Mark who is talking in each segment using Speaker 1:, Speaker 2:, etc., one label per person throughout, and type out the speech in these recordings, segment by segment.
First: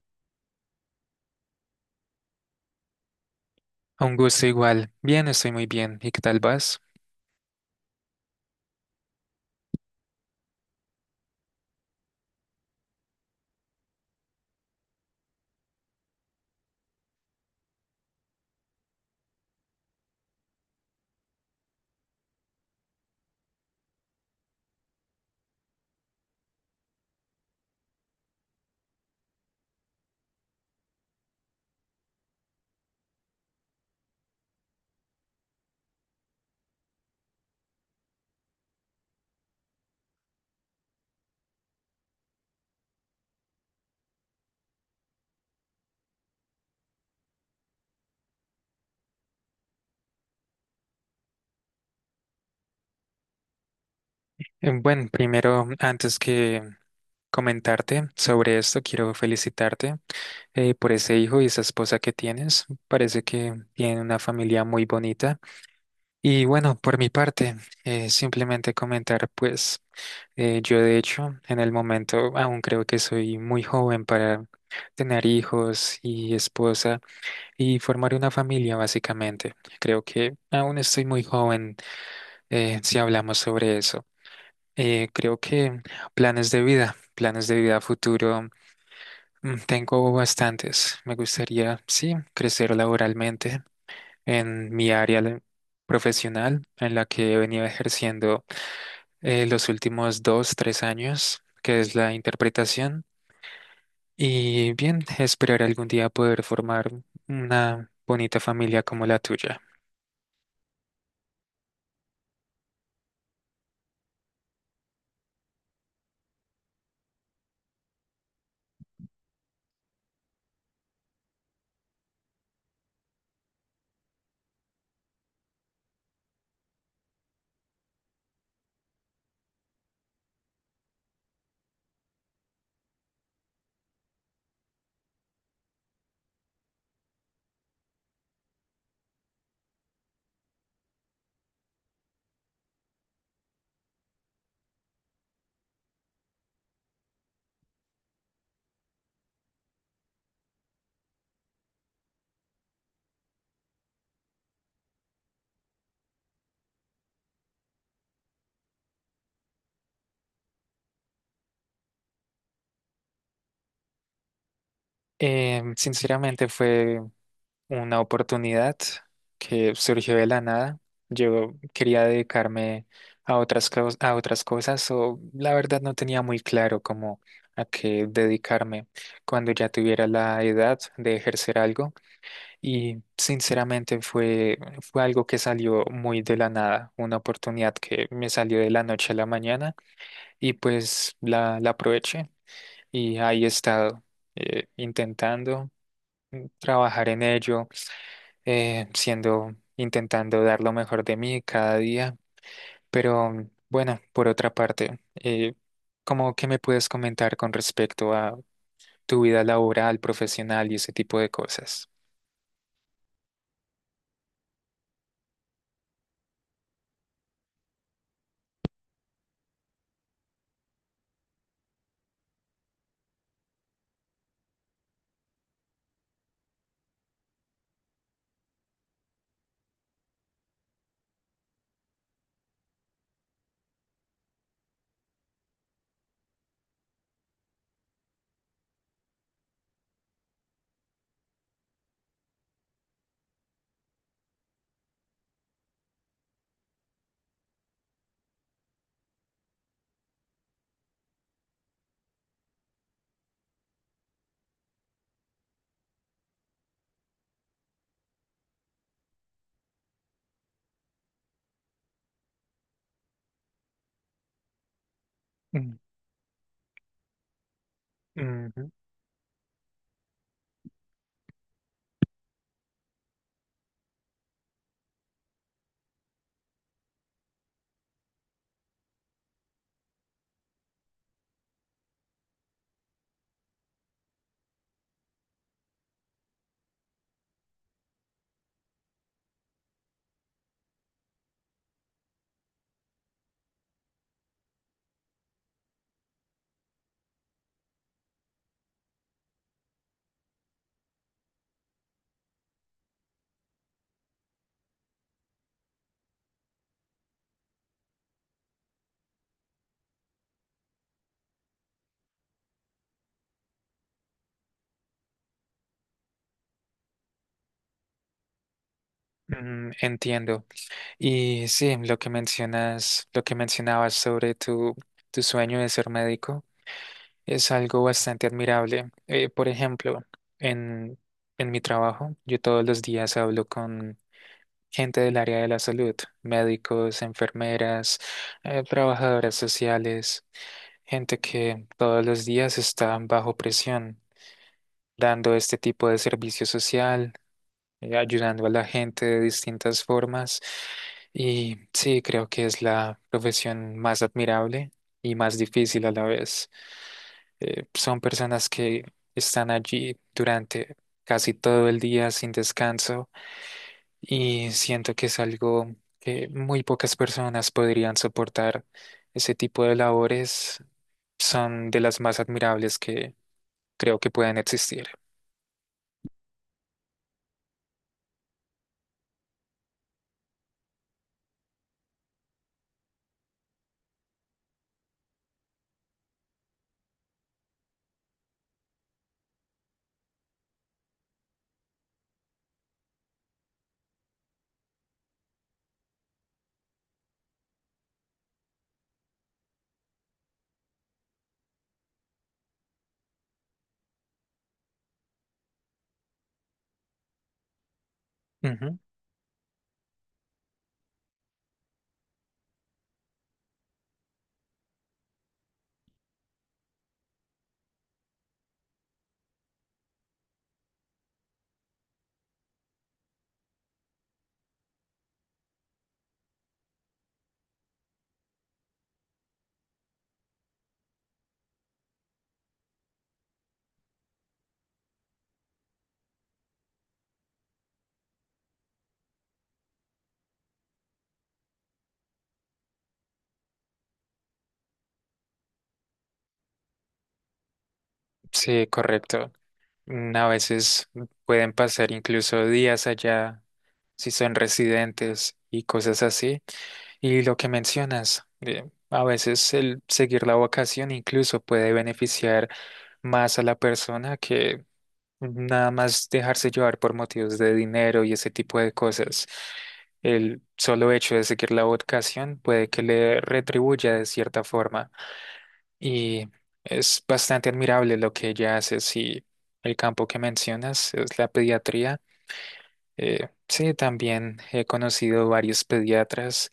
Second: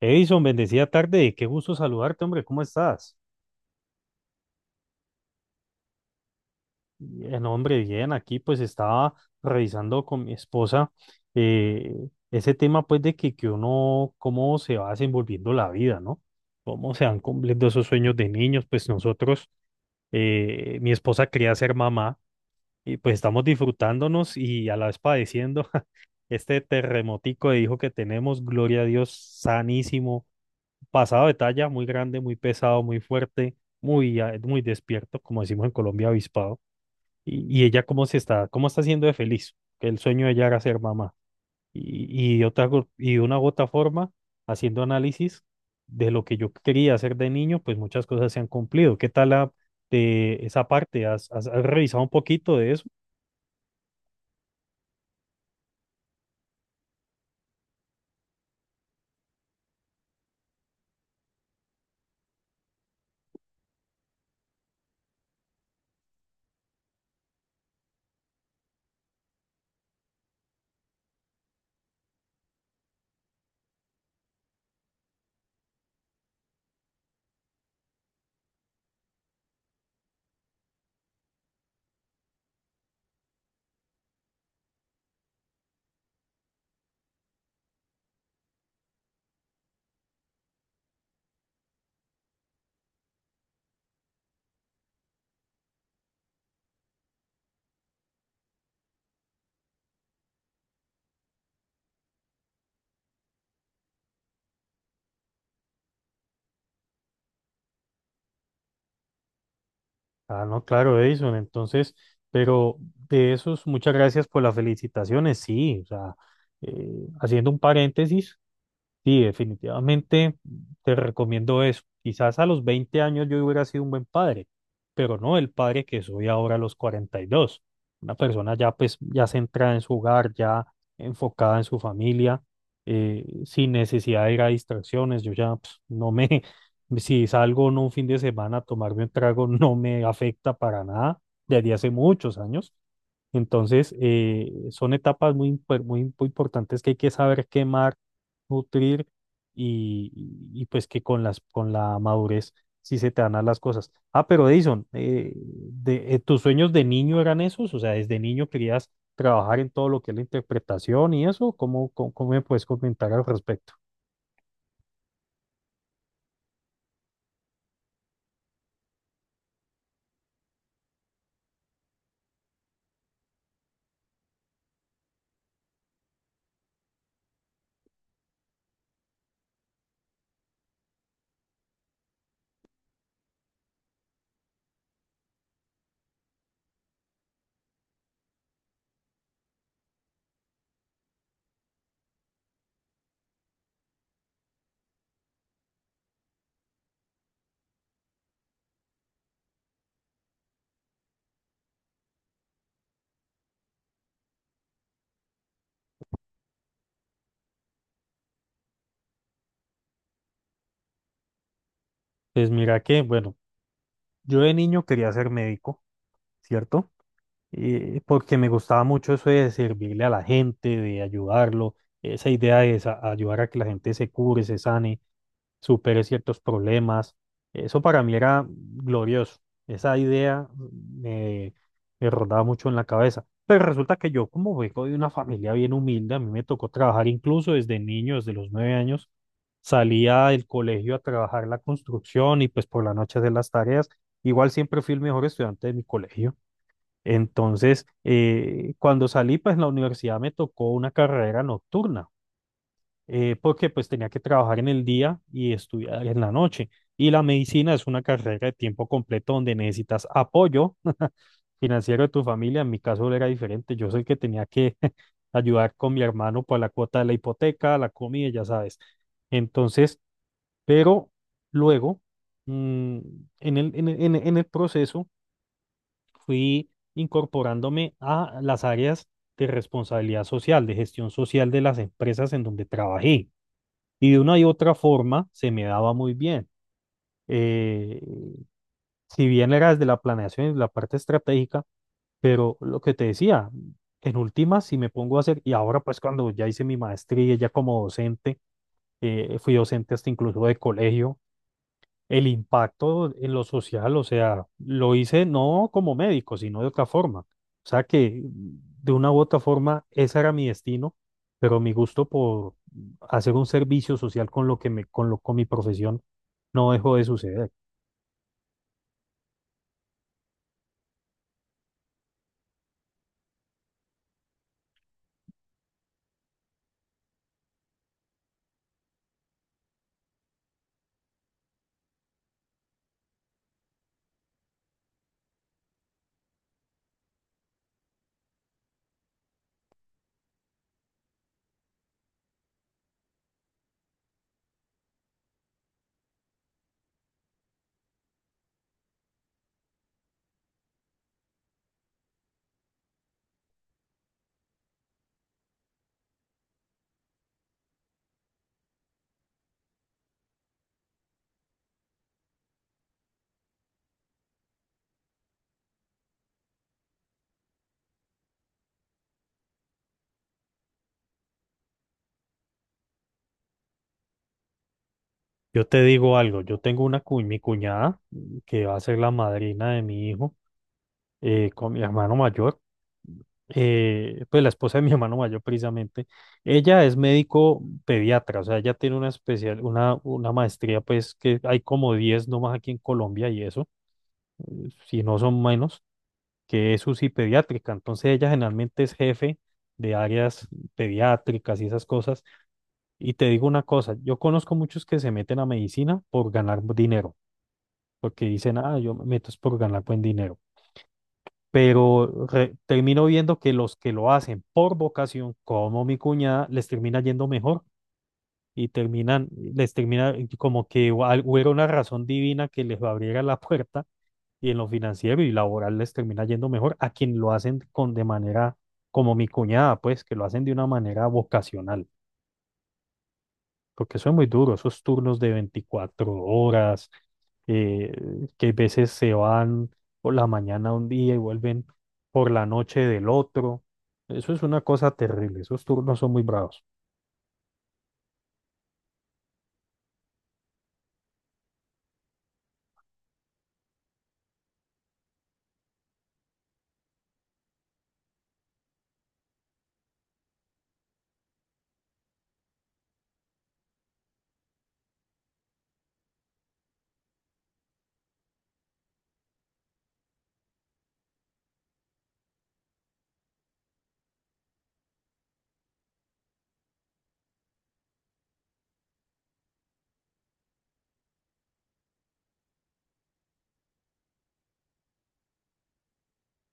Speaker 1: Edison, bendecida tarde, qué gusto saludarte, hombre, ¿cómo estás?
Speaker 2: Un gusto igual. Bien, estoy muy bien. ¿Y qué tal vas?
Speaker 1: Bien, hombre, bien, aquí pues estaba revisando con mi esposa eh, ese tema pues de que uno, cómo se va desenvolviendo la vida, ¿no? Cómo se van cumpliendo esos sueños de niños, pues nosotros, mi esposa quería ser mamá y pues estamos disfrutándonos y a la vez padeciendo este terremotico de hijo que tenemos, gloria a Dios, sanísimo pasado de talla, muy grande, muy pesado, muy fuerte, muy, muy despierto, como decimos en Colombia, avispado. Y ella cómo se está, cómo está siendo de feliz, que el sueño de ella era ser mamá. Y de una u otra forma, haciendo análisis de lo que yo quería hacer de niño, pues muchas cosas se han cumplido. ¿Qué tal de esa parte? ¿Has revisado un poquito de eso?
Speaker 2: Bueno, primero, antes que comentarte sobre esto, quiero felicitarte por ese hijo y esa esposa que tienes. Parece que tienen una familia muy bonita. Y bueno, por mi parte, simplemente comentar, pues, yo de hecho, en el momento aún creo que soy muy joven para tener hijos y esposa y formar una familia, básicamente. Creo que aún estoy muy joven si hablamos sobre eso. Creo que planes de vida a futuro, tengo bastantes. Me gustaría, sí, crecer laboralmente en mi área profesional en la que he venido ejerciendo los últimos dos, tres años, que es la interpretación. Y bien, esperar algún día poder formar una bonita familia como la tuya.
Speaker 1: Ah, no, claro, Edison. Entonces, pero de esos, muchas gracias por las felicitaciones. Sí, o sea, eh, haciendo un paréntesis, sí, definitivamente te recomiendo eso. Quizás a los 20 años yo hubiera sido un buen padre, pero no el padre que soy ahora a los 42. Una persona ya pues ya centrada en su hogar, ya enfocada en su familia, sin necesidad de ir a distracciones. Yo ya pues, no me, si salgo no un fin de semana a tomarme un trago, no me afecta para nada desde hace muchos años. Entonces, son etapas muy importantes que hay que saber quemar, nutrir y pues que con la madurez sí se te dan a las cosas. Ah, pero Edison, ¿tus sueños de niño eran esos? O sea, ¿desde niño querías trabajar en todo lo que es la interpretación y eso? ¿Cómo me puedes comentar al respecto?
Speaker 2: Sinceramente fue una oportunidad que surgió de la nada. Yo quería dedicarme a a otras cosas o la verdad no tenía muy claro cómo a qué dedicarme cuando ya tuviera la edad de ejercer algo y sinceramente fue algo que salió muy de la nada, una oportunidad que me salió de la noche a la mañana y pues la aproveché y ahí he estado intentando trabajar en ello intentando dar lo mejor de mí cada día. Pero bueno, por otra parte, ¿cómo qué me puedes comentar con respecto a tu vida laboral, profesional y ese tipo de cosas?
Speaker 1: Pues mira que, bueno, yo de niño quería ser médico, ¿cierto? Porque me gustaba mucho eso de servirle a la gente, de ayudarlo, esa idea de ayudar a que la gente se cure, se sane, supere ciertos problemas. Eso para mí era glorioso. Esa idea me rondaba mucho en la cabeza. Pero resulta que yo, como vengo de una familia bien humilde, a mí me tocó trabajar incluso desde niño, desde los 9 años. Salía del colegio a trabajar la construcción y pues por la noche de las tareas. Igual siempre fui el mejor estudiante de mi colegio. Entonces, cuando salí, pues en la universidad me tocó una carrera nocturna, porque pues tenía que trabajar en el día y estudiar en la noche. Y la medicina es una carrera de tiempo completo donde necesitas apoyo financiero de tu familia. En mi caso era diferente. Yo soy el que tenía que ayudar
Speaker 2: Mm,
Speaker 1: con mi hermano por la cuota de la hipoteca, la comida, ya
Speaker 2: ujú.
Speaker 1: sabes. Entonces, pero luego, mm, en el proceso fui incorporándome a las áreas de responsabilidad social, de gestión social de las empresas en donde trabajé. Y de una y otra forma se me daba muy bien. Eh, si bien era desde la planeación y la parte estratégica, pero lo que te decía, en últimas, si me pongo a hacer, y ahora pues cuando ya hice mi maestría, ya como docente, fui docente hasta incluso de colegio, el impacto en lo social, o sea, lo hice no como médico, sino de otra forma. O sea que de una u otra forma ese era mi destino, pero mi gusto por hacer un servicio social con lo que me, con lo, con mi profesión no dejó de suceder.
Speaker 2: Entiendo. Y sí, lo que mencionas, lo que mencionabas sobre tu sueño de ser médico es algo bastante admirable. Por ejemplo, en, en mi trabajo, yo todos los días hablo con gente del área de la salud, médicos, enfermeras, trabajadoras sociales, gente que todos los días está bajo presión, dando este tipo de servicio social, ayudando a la gente de distintas formas. Y sí, creo que es la profesión más admirable y más difícil a la vez. Son personas que están allí durante casi todo el día sin descanso y siento que es algo que muy pocas personas podrían soportar. Ese tipo de labores son de las más admirables que creo que pueden existir.
Speaker 1: Yo te digo algo, yo tengo mi cuñada que va a ser la madrina de mi hijo, con mi hermano mayor. Pues la esposa de mi hermano mayor precisamente, ella es médico pediatra, o sea, ella tiene una maestría, pues que hay como 10 nomás aquí en Colombia y eso, si no son menos, que es UCI pediátrica, entonces ella generalmente es jefe de áreas pediátricas y esas cosas, y te digo una cosa, yo conozco muchos que se meten a medicina por ganar dinero, porque dicen,
Speaker 2: Ujú.
Speaker 1: ah, yo me meto es por ganar buen dinero. Pero termino viendo que los que lo hacen por vocación, como mi cuñada, les termina yendo mejor y terminan, les termina como que hubiera una razón divina que les abriera la puerta y en lo financiero y laboral les termina yendo mejor a quien lo hacen con de manera como mi cuñada, pues que lo hacen de una manera vocacional porque eso es muy duro, esos turnos de 24 horas, eh, que a veces se van por la mañana un día y vuelven por la noche del otro. Eso es una cosa terrible, esos turnos son muy bravos.
Speaker 2: Sí, correcto. A veces pueden pasar incluso días allá si son residentes y cosas así. Y lo que mencionas, a veces el seguir la vocación incluso puede beneficiar más a la persona que nada más dejarse llevar por motivos de dinero y ese tipo de cosas. El solo hecho de seguir la vocación puede que le retribuya de cierta forma. Y es bastante admirable lo que ella hace. Si el campo que mencionas es la pediatría, sí, también he conocido varios pediatras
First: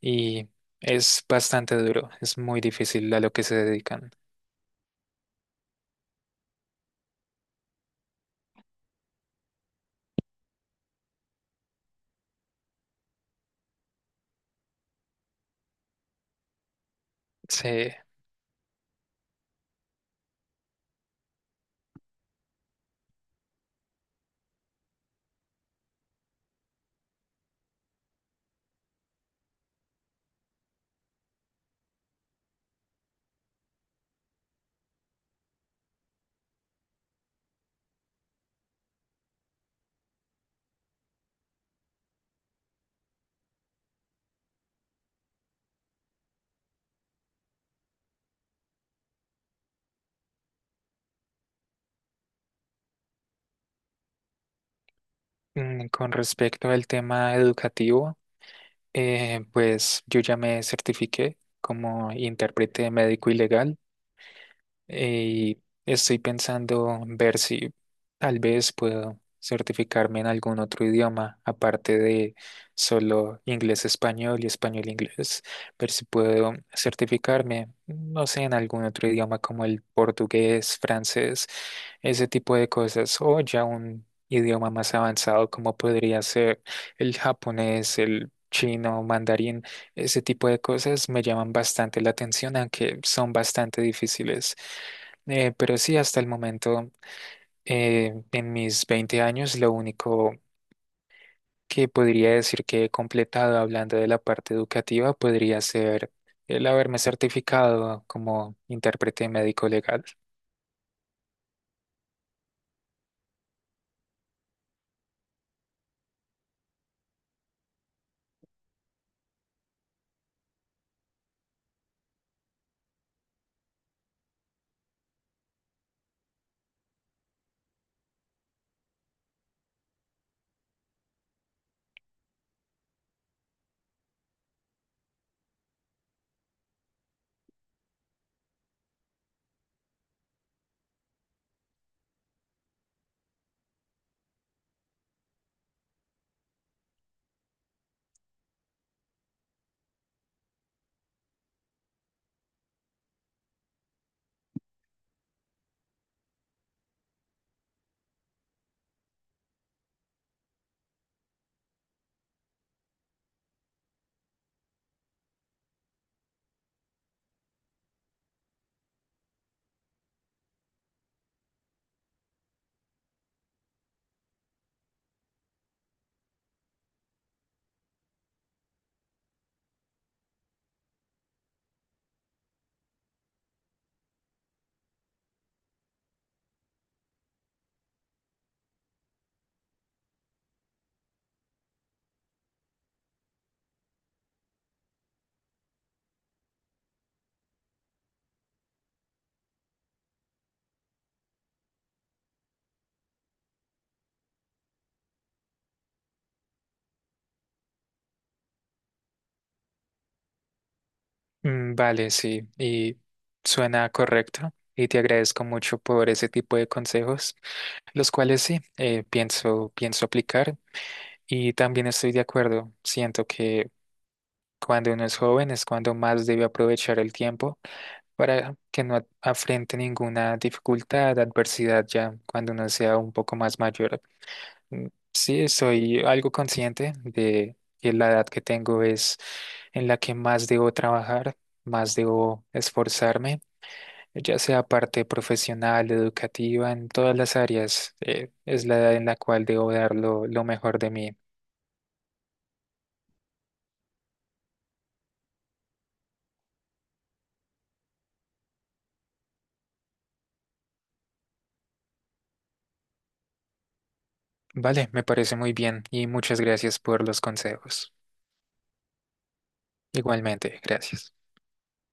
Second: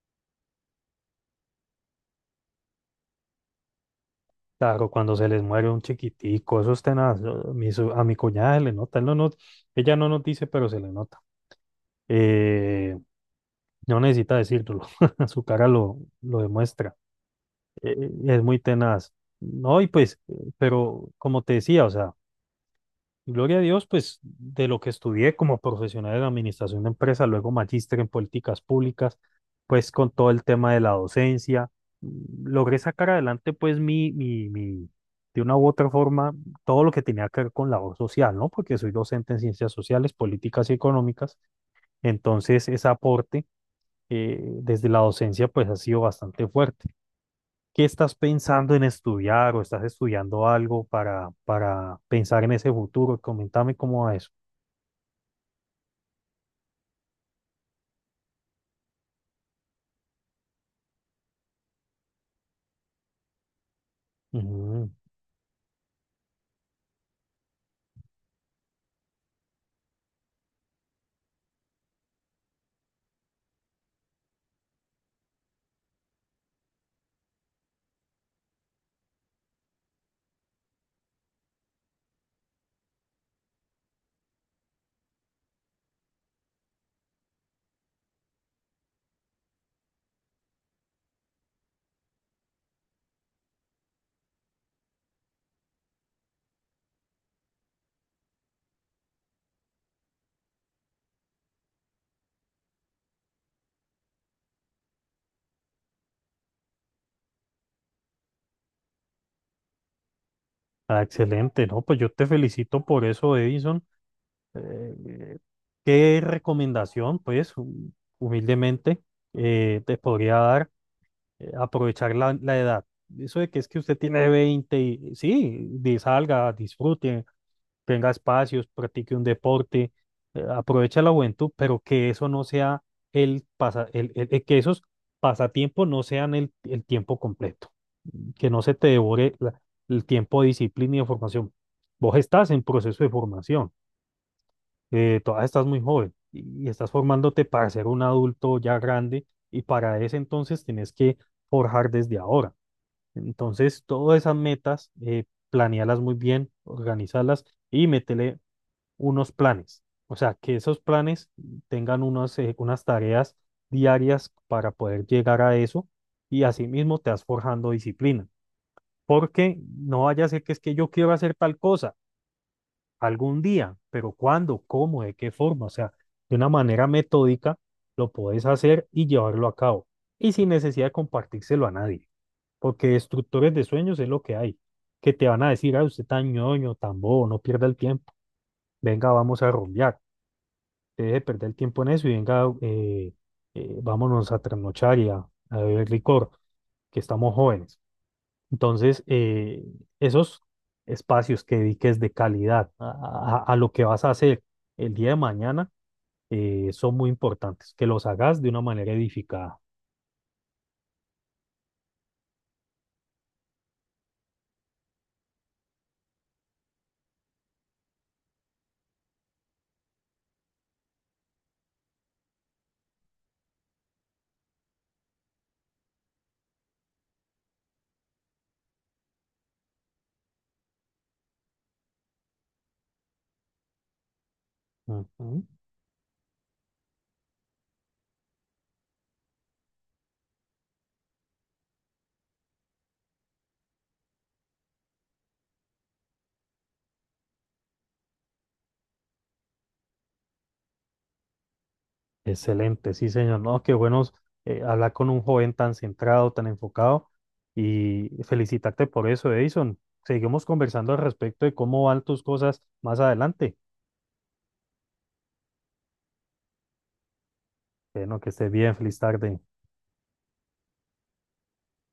Speaker 2: y es bastante duro. Es muy difícil a lo que se dedican.
Speaker 1: Claro, cuando se les muere un chiquitico, eso es tenaz. A mi cuñada se le nota, él no nos- ella no nos dice, pero se le nota. Eh, no necesita decírtelo, su cara lo demuestra.
Speaker 2: Sí.
Speaker 1: Es muy tenaz. No, y pues, pero como te decía, o sea, Gloria a Dios, pues de lo que estudié como profesional en administración de empresas, luego magíster en políticas públicas, pues con todo el tema de la docencia, logré sacar adelante pues de una u otra forma, todo lo que tenía que ver con labor social, ¿no? Porque soy docente en ciencias sociales, políticas y económicas, entonces ese aporte, desde la docencia pues ha sido bastante fuerte. ¿Qué estás pensando en estudiar o estás estudiando algo para pensar en ese futuro? Coméntame cómo va eso.
Speaker 2: Con respecto al tema educativo. Pues yo ya me certifiqué como intérprete médico y legal
Speaker 1: Ujú.
Speaker 2: y estoy pensando en ver si tal vez puedo certificarme en algún otro idioma, aparte de solo inglés-español y español-inglés, ver si puedo certificarme, no sé, en algún otro idioma como el portugués, francés, ese tipo de cosas, o ya un idioma más avanzado como podría ser el japonés, el chino, mandarín. Ese tipo de cosas me llaman bastante la atención, aunque son bastante difíciles. Pero sí, hasta el momento, en mis 20 años, lo único que podría decir que he completado hablando de la parte educativa podría ser el haberme certificado como intérprete médico legal.
Speaker 1: Ah, excelente, ¿no? Pues yo te felicito por eso, Edison. Eh, ¿Qué recomendación, pues, humildemente, te podría dar? Aprovechar la edad. Eso de que es que usted tiene 20 y, sí, salga, disfrute, tenga espacios, practique un deporte, aprovecha la juventud, pero que eso no sea el pasa, el- que esos pasatiempos no sean el tiempo completo. Que no se te devore el tiempo de disciplina y de formación. Vos estás en proceso de formación, todavía estás muy joven y estás formándote para ser un adulto ya grande y para ese entonces tenés que forjar desde ahora. Entonces, todas esas metas, planéalas muy bien, organízalas y métele unos planes. O sea, que esos planes tengan unas tareas diarias para poder llegar a eso y asimismo te vas forjando disciplina porque no vaya a ser que es que yo quiero hacer tal cosa algún día, pero ¿cuándo? ¿Cómo? ¿De qué forma? O sea, de una manera metódica lo puedes hacer y llevarlo a cabo y sin necesidad de compartírselo a nadie, porque destructores de sueños es lo que hay, que te van a decir, ah, usted tan ñoño, tan bobo, no pierda el tiempo, venga, vamos a rumbear, deje de perder el tiempo en eso y venga, vámonos a trasnochar y a- beber licor, que estamos jóvenes. Entonces, esos espacios que dediques de calidad a lo que vas a hacer el día de mañana, son muy importantes, que los hagas de una manera edificada.
Speaker 2: Vale, sí, y suena correcto. Y te agradezco mucho por ese tipo de consejos, los cuales sí, eh, pienso aplicar. Y también estoy de acuerdo, siento que cuando uno es joven es cuando más debe aprovechar el tiempo para que no afrente ninguna dificultad, adversidad ya cuando uno sea un poco más mayor. Mm,
Speaker 1: Ujú.
Speaker 2: Sí, soy algo consciente de que la edad que tengo es en la que más debo trabajar, más debo esforzarme, ya sea parte profesional, educativa, en todas las áreas, es la edad en la cual debo dar lo mejor de mí.
Speaker 1: Excelente, sí, señor. No, qué bueno, hablar con un joven tan centrado, tan enfocado y felicitarte por eso, Edison. Seguimos conversando al respecto de cómo van tus cosas más adelante.
Speaker 2: Vale, me parece muy bien y muchas gracias por los consejos.
Speaker 1: Bueno, que estés bien, feliz tarde.
Speaker 2: Igualmente, gracias.